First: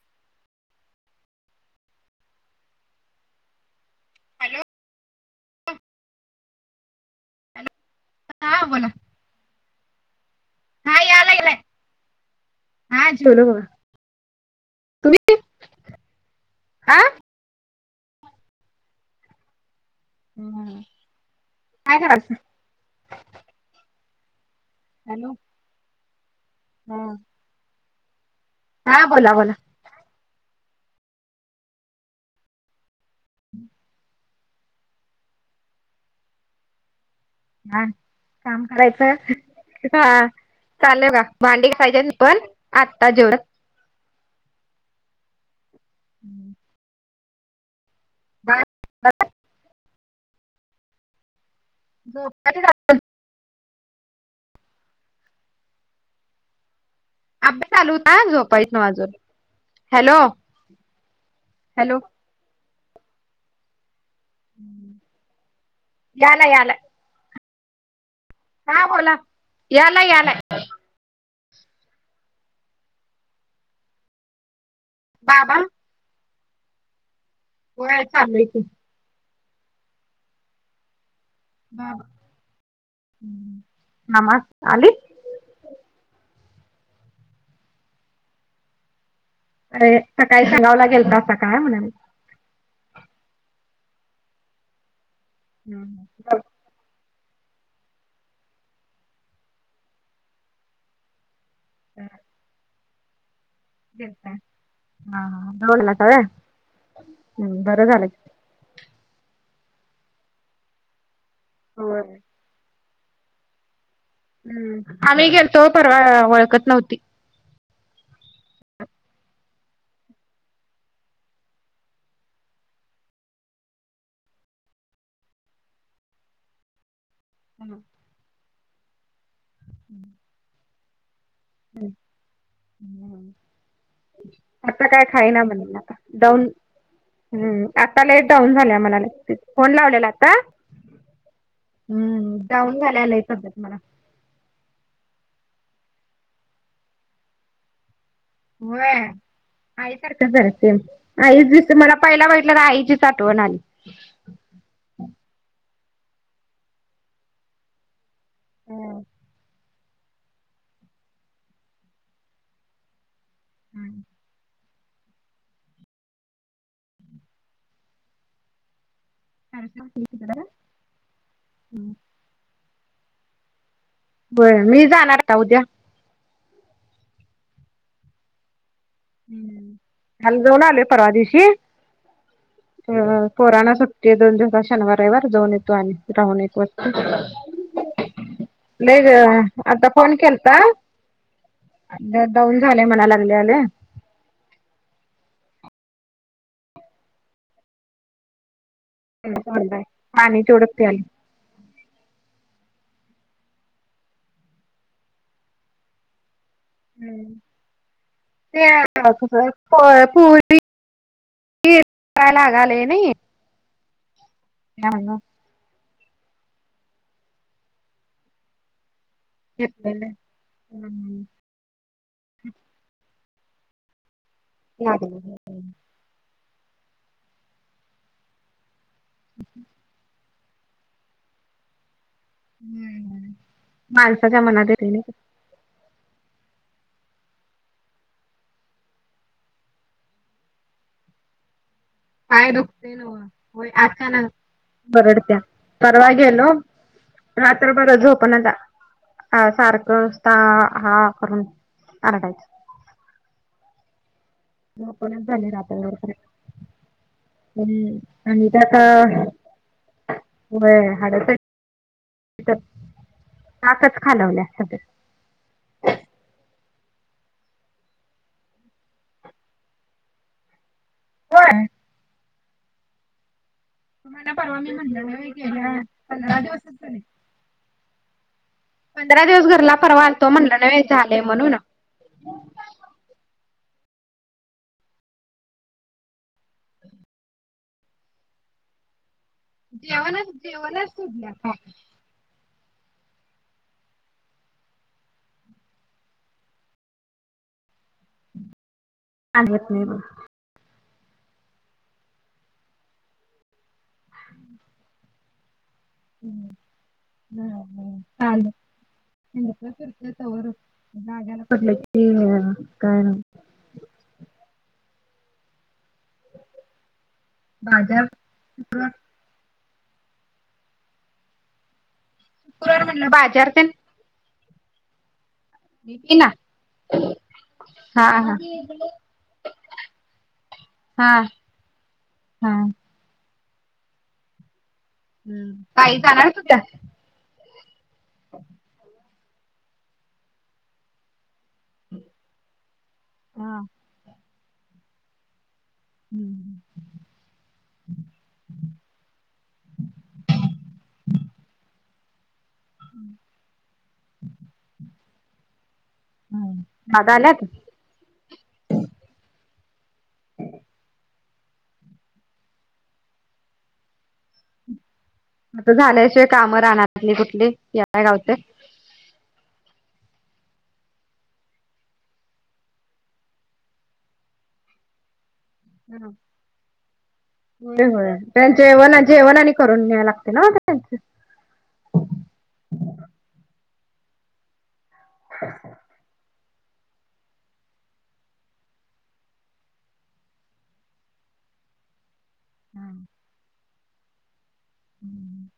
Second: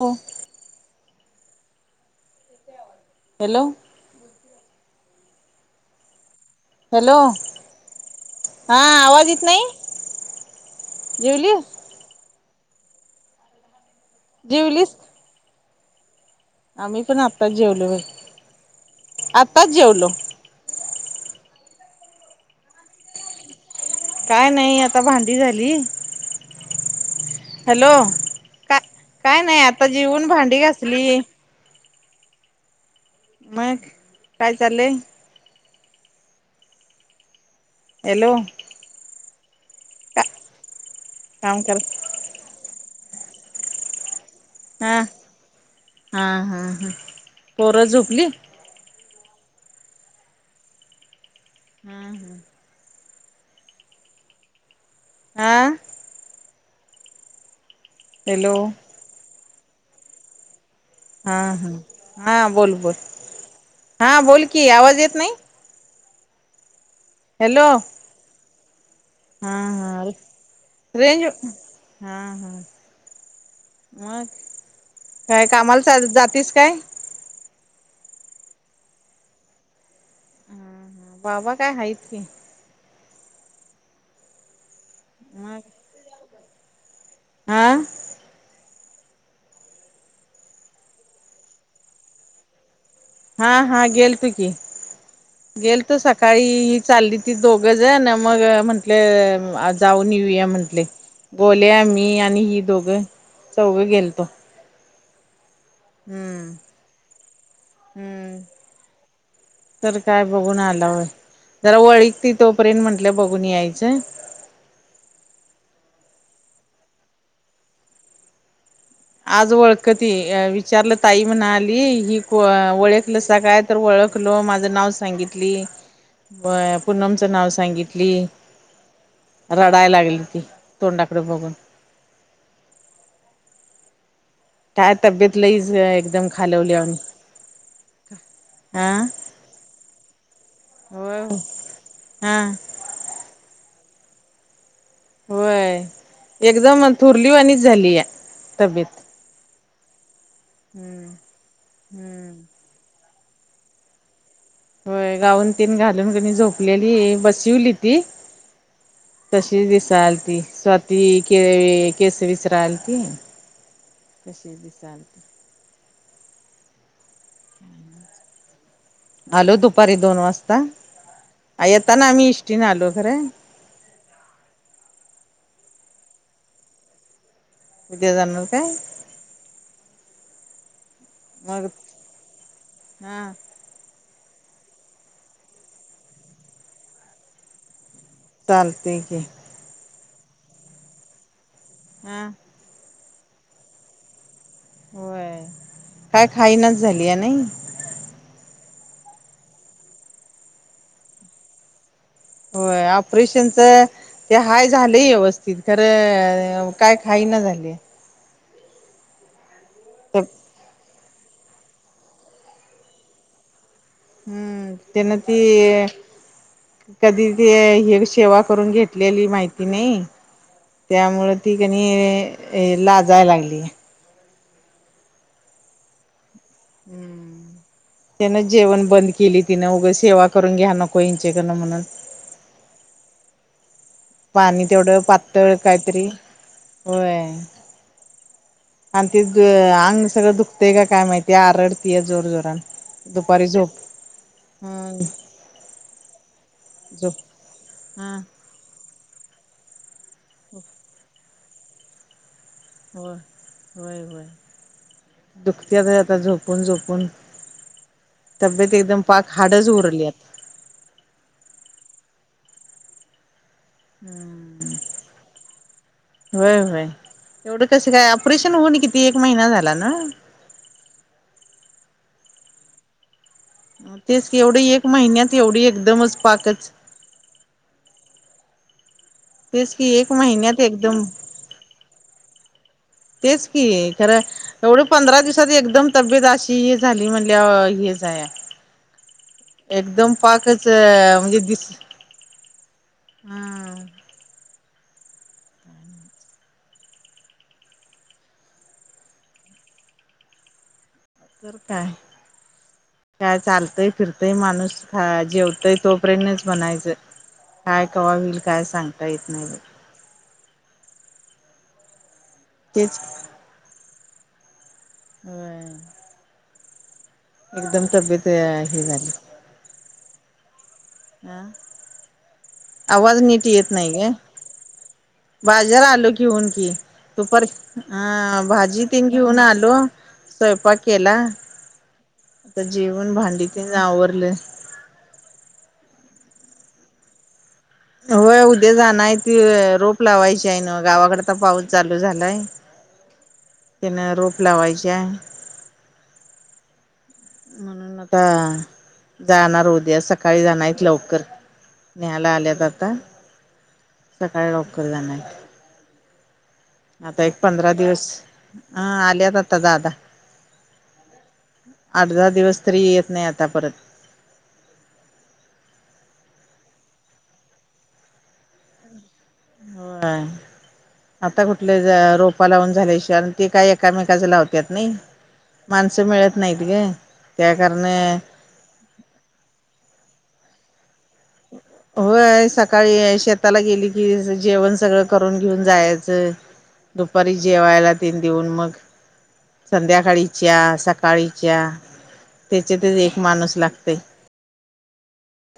हो. Hello. Hello. Hello hello हा बोला आवाज येत नाही हा यायला गेलाय जेवली? हा जेवलो बघा. जेवलीस? तुम्ही आ आम्ही पण आत्ताच जेवलो बाई आत्ताच जेवलो. हम्म काय कराचं काय नाही आता हॅलो भांडी झाली. हा हॅलो! का हा बोला काय बोला. नाही आता जेऊन भांडी घासली. मग काय चाललंय? हा [unintelligible] हॅलो! काम करायचं का हा चालेल का काम भांडी कर घासायची पण आत्ता जेवल [unintelligible] ह हा हा पोर झोपली बर [unintelligible] हा हा झोपाची झाली आ.... अभ्यास चालू होत हा हॅलो झोपायच माझं हॅलो हा हा हॅलो हा बोल बोल हा बोल की आवाज येत नाही. याल याल हॅलो..... का बोला हा याला हा ये याला रेंज हा हा मग काय बाबा कामाला चल जातीस काय होय चाललोय की वावा काय हाईट की नमास आली मग... आ... अरे सकाळी शेळगावला गेलात काय म्हणालेव हा हा गेलतो की गेलतो म्हणाले सकाळी चालली ती दोघ जण न मग म्हंटल आज जाऊन येऊया म्हंटले बोल्या मी आणि ही दोघं चौघं गेलतो गेलता हा हा दडलासा हम्म होय बरं झालं हम्म तर काय बघून आलाव जरा वळीकती तोपर्यंत म्हंटलं बघून यायचं. ह आम्ही गेलतो परवा ओळखत नव्हती. आज ओळखती विचारलं ताई म्हणाली ही को ओळखलंसा काय तर ओळखलो माझं नाव सांगितली [inaudible] होय पुनम च नाव सांगितली रडाय लागली ती तोंडाकड बघून ह..... आता काय तब्येत खायना म्हण लईच एकदम दम खालवली आम्ही हम आता लईच डाऊन झाले हा म्हणाल्यात फोन लावलेला आता होय हम हा डाऊन झाले तब्येत मला होय एकदम थोरलीवानीच झाली. होय तब्येत आईसारखं झालं सेम हम्म आईचदिस मला पहिला हम्म बघितल्यावर आईची साठवण आली होय गाऊन तीन घालून झोपलेली बाशिवली ती होय तशी ती दिसायला ती स्वाती के केस विचारायलती कशी दिसाल ते. आलो दुपारी दोन वाजता येताना आम्ही एसटीने आलो खरं होय मी जाणार का उद्या उद्या जाणार काय आम्ही जाऊन आलोय परवा दिवशी मग ह हा ह पोरांना सुट्टी ते दोन झंपर शनिवार रविवार जाऊन येतो आणि राहून येतो चालतय लेग की. आता फोन केलता... हा त्याने मना लागल्यान होय काय खाईनाच झालीया नाही? पाणि तेवढा प्यायली [unintelligible] होय ऑपरेशनचा ते हाय झालय व्यवस्थित खरं काय खाईना झालीये. त्या तो पोरी [unintelligible] ती रयलागाले नाही [unintelligible] हम्म त्यांना त्यामुळं ती [unintelligible] ते कधी ते हे सेवा करून घेतलेली माहिती नाही. घेतलेले हम्म त्यामुळे [unintelligible] ती कनी हे लाजायला लागली. नाही. हो [unintelligible] हम्म त्याने जेवण बंद केली तिने उगाच सेवा करून घ्या ना कोईंच चेक करना मना [unintelligible] हम्म. माणसाच्या पाणी मनात येतंय तेवढे नाही पातळ काहीतरी होय. आणि तेच अंग सगळं दुखतेय काय माहितीय आरड काय दुखते ना होय अचानक हं बरडत्या परवा गेलो [unintelligible] झोप रात्रभर हा झोपना [unintelligible] आता आज सारखं [unintelligible] हा करून आरडायच. हो होय होय झोपणच झाली दुखत्या रात्रभर बाई तर आता झोपून झोपून. हम्म आणि तब्येत त्यात एकदम पाक हाडच उरलीयात. होय हाडाच हायत. हम् [unintelligible] व्हय व्हय एवढं कस काय ऑपरेशन होऊन किती एक महिना झाला ना? होय? तेच तुम्हाला की परवा एवढी मी एक म्हंतलं महिन्यात एवढी नाय एकदमच पंधरा पाकच दिवसच झाले [unintelligible] पंधरा दिवस तेच घरला की परवा एक आलतो म्हणलं महिन्यात नाय एकदम झालंय म्हणून. तेच की खरं एवढी पंधरा दिवसात एकदम तब्येत अशी हे झाली म्हणल्या वर हेच आहे. हं [unintelligible] एकदम पाकच म्हणजे दिस हा आग होत नाही बघ [unintelligible] तर काय काय चालतंय फिरतंय माणूस ख जेवतय तो तोपर्यंत म्हणायचं काय कवा होईल काय सांगता येत नाही. ते तवर जाग्याला पडलकी तेच काय नाय [unintelligible] होय. एकदम बाजार तब्येत हे झाली. अं कुरड म्हणलं आवाज नीट बाजार तेन येत नाहीये. बाजर आलो येती ना घेऊन की. दुपारी हा हा अं भाजी तेन घेऊन आलो स्वयंपाक केला. हा हा आता जेवण भांडी तेन आवरल. हम्म काही जाणार तुझ्या [unintelligible] होय उद्या जाणार ते रोप लावायचीय नवं गावाकड. आता पाऊस चालू झालाय, हा त्यानं रोप लावायची हाय. हम्म. म्हणून आता जाणार उद्या सकाळी जाणार आहेत लवकर. न्यायला आल्यात आता, सकाळी लवकर जाणार. दादा आता एक आल्यात? पंधरा दिवस हा आल्यात आता दादा. आठ दहा दिवस तरी येत नाही आता परत. आता झाल्याशिवाय कामं रानातली कुठली, याय काय घावतय? होय. आता कुठले रोपा लावून झाल्याशिवाय आणि ते काही एकमेकाचे लावत्यात नाही. माणसं मिळत नाहीत गं. होय होय, ते जेवण जेवण आणि करून घ्याय लागतंय नव्हं गं त्यांचं? होय सकाळी हाय शेताला गेली की यांचं जेवण सगळं करून घेऊन जायाचं, दुपारी जेवायला ते देऊन मग. संध्याकाळी च्या सकाळी च्या त्याच्यातेच एक माणूस लागतंय. हम्म.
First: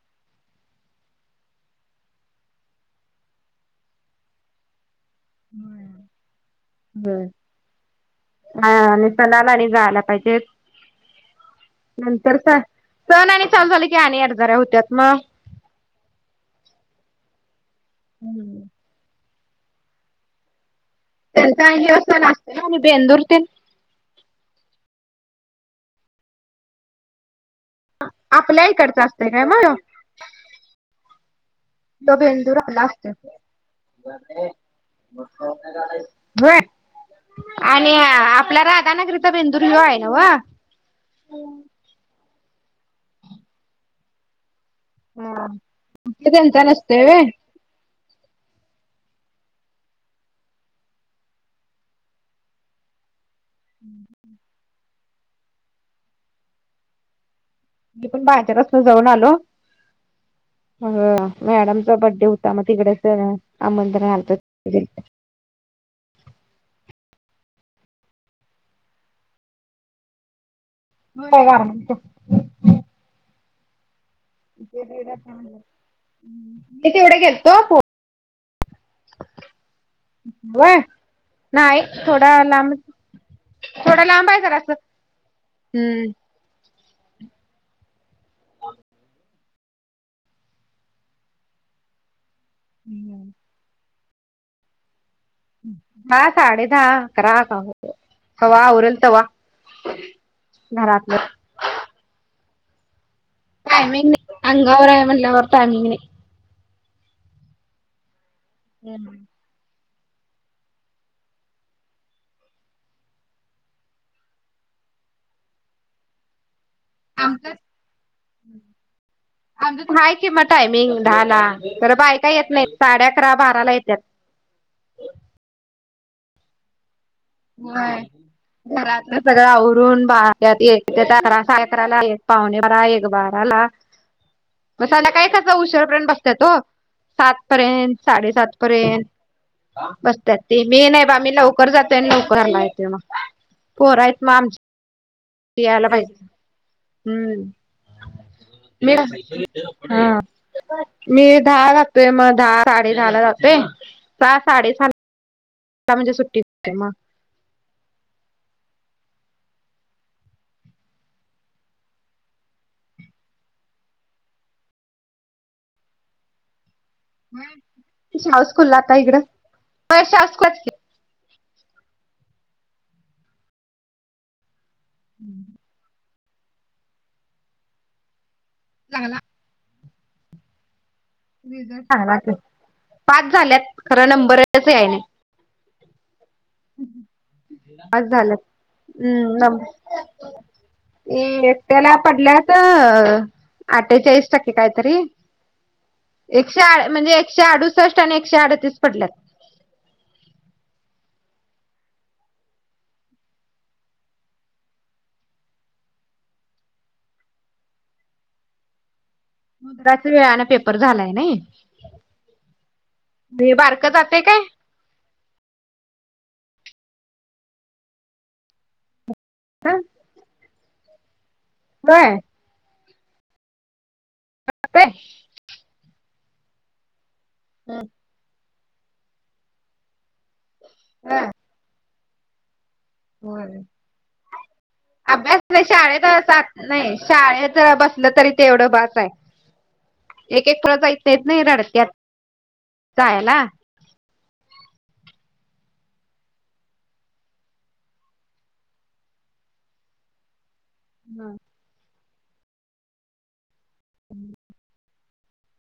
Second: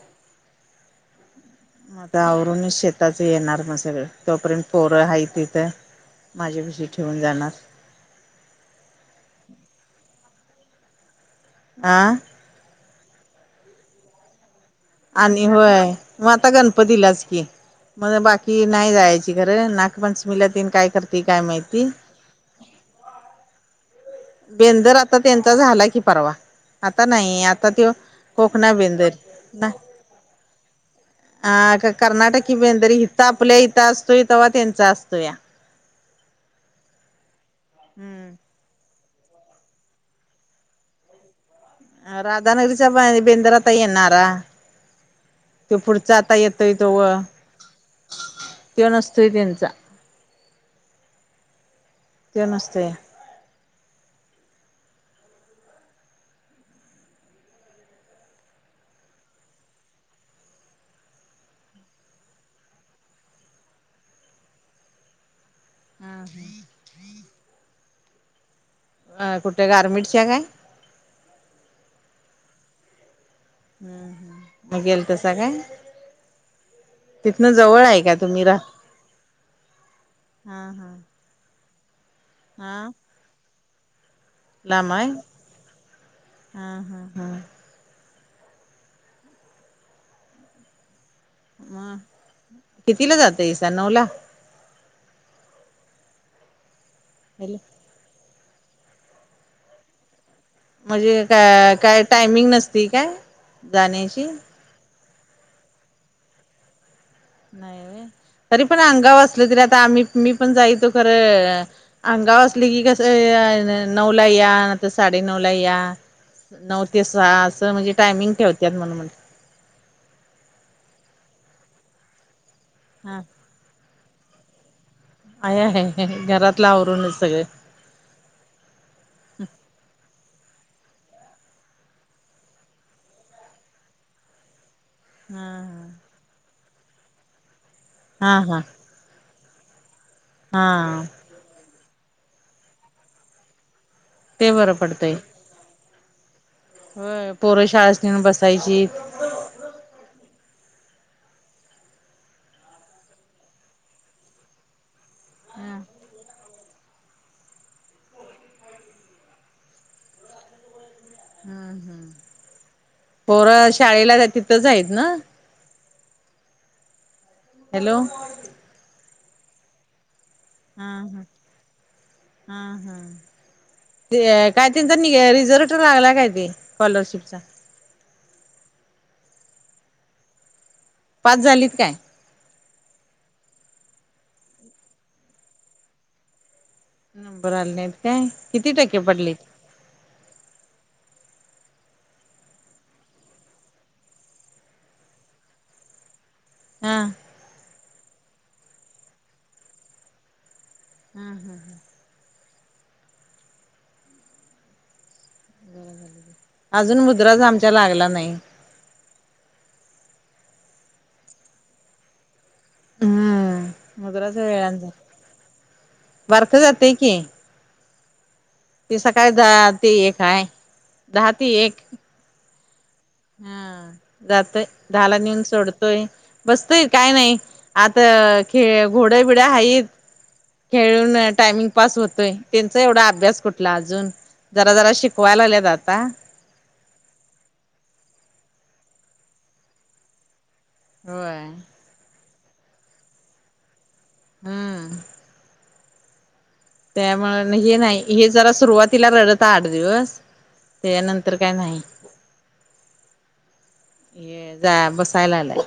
म आता आवरूनच शेताचं येणार मग सगळं, तोपर्यंत पोरं हायत तिथं माझ्यापशी ते. ठेऊन जाणार. हा आणि सणाला आणि जायला पाहिजेत. आ नंतर काय सण आणि चालू झाले की आणि येरझाऱ्या होत्यात मग. आणि होय मग आता गणपतीलाच की, म आता बाकी नाही जायची. ते खरं नागपंचमीला तेन काय कर त्यांच हे सण असतं ना, बेंदूर तेन? बेंदूर आता त्यांचा झाला की परवा, आता नाही आ आता त्यो आपल्या कोकणा इकडचा बेंदूर, असतय काय मग हा. ह्यो तो कर्नाटकी बेंदूर आपला बेंदरी असतोय. इथं आपल्या इथं असतोय, तवा त्यांचा असतूया. व्हय आणि हम्म आपल्या राधानगरी चा बेंदूर ह्यो हाय नव्हं? अं राधानगरीच्या बेंदर आता येणारा. हा त्यो पुढचा ते आता त्यांचा येतोय तो व. नसतोय व्हय मी त्यो नसतोय त्यांचा. त्यो नसतोय. [unintelligible] मी पण [unintelligible] पासून जाऊन आलो. अ मॅडमचा बड्डे होता, मग तिकडेच आमंत्रण आलतं म्हणजे हां. अ कुठं गारमेंटच्या काय? होय गारमेंटच्या. हं मग गेलतंस काय? मी तेवढे गेलतो तिथनं [unintelligible] जवळ आहे का तुम्ही रा हा होय हा नाही थोडा लांब, हा थोडा लांब हाय. लांब हाय? हां हां हां. मग कितीला जातंय [unintelligible] नऊला. दहा साडे दहा अकरा हॅलो कवा हुतंय, कवा आवरल तवा. म्हणजे घरातलं काय काय टायमिंग नसतंय काय? टयमिंग जाण्याची नई, अंगावर हाय म्हणल्यावर टाइमिंग नाही. नाही. तरी पण नाही अंगाव असल तरी आता आम्ही मी पण जाय तो खरं. अंगाव असली की कसं या न तर नऊला या नाहीतर साडे नऊला या. नऊ ते सहा आमचं असं. म्हणजे टायमिंग ठेवतात म्हणून म आमच्यात आहे की मंग टायमिंग दहा ला. तर बायका येत नाही साडे हा अकरा बाराला येतात. आहेय आहे घरातला आवरूनच सगळे. व्हय. घरात सगळं आवरून बाहेत एक अकरा अकराला कपडे उचल ब एक बार. झाला मग संध्याकाळी कसं उशिरा पर्यंत हा बसत्यात ओ सात पर्यंत. हा साडेसात हा पर्यंत बसत्यात ते मी हा नाही बा आम्ही लवकर जात त्यांनी नवकारला येतात मंग. पोरं आहेत मग ते आमची बरं पडतंय. यायला पाहिजे. होय हम्म पोरं शाळाच नेऊन बसायची मी हा. मी दहा जातोय मग द साडे दहा ला जातोय सहा साडे हम्म. म्हणजे सुट्टीत म हम् हम् पोर शाळेला तिथंच आहेत ना? हॅलो. शा स्कूल ला आता इकडं वा स्कुल. हा हा ह ह ते कायतीन तर रिझर्ट लागला काय ते स्कॉलरशिपचा? लागला. पास झालीत काय सांगला पास झाल्यात खरं नंबरच असे येईल. नंबर आले नाहीत आज काय किती टक्के पडलेत? हो. एकट्याला पडल्यात आठेचाळीस टक्के काहीतरी. एकशे हा म्हणजे एकशे अडुसष्ट आणि एकशे अडतीस पडल्यात. हम हम ह. अजून मुद्राच आमच्या लागला नाही. मुद्राच वेळाने पेपर झालाय नाही. हे बारकं हम्म जाते काय मुद्रांचा वेळाने झालाय. बारकं जातंय की. ते सकाळी दहा ते एक आहे दहा ते एक. व्हय? हा जातोय दहाला नेऊन सोडतोय बसतोय काय नाही. आता खेळ घोड्या बिड्या हायत खेळून टायमिंग पास होतोय. त्यांचा एवढा अभ्यास ह कुठला अजून. जरा जरा अभ्यास शिकवायला नाही लागलेत शाळेत आता. सात नाही शाळेत बसलं तरी ते एवढं बास आहे. एक एक पोरं जात नाहीत होय नाही रडत्यात जायला. हम्म. त्यामुळे हे नाही. हे जरा सुरुवातीला रडत आठ दिवस. त्यानंतर काय नाही. हे जा बसायला आलाय.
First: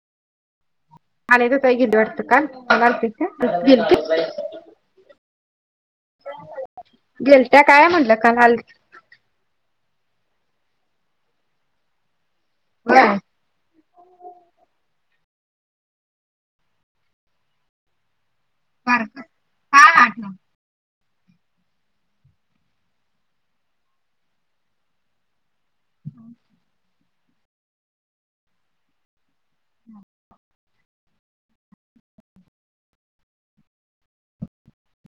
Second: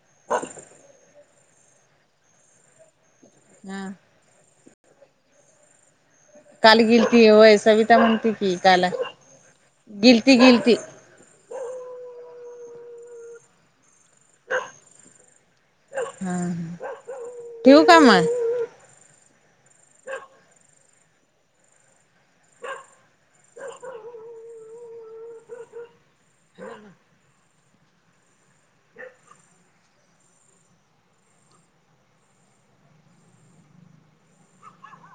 [unintelligible] चालेल ताई गेली वाटतं हा काल. [unintelligible] काल गिलती होय गेलत्या काय सविता म्हटलं म्हणती कि आल काल गिलती गिलती. हा. हम ह ठेऊ का म? बारकं, हा आठ नऊ. [inaudible] ह ना.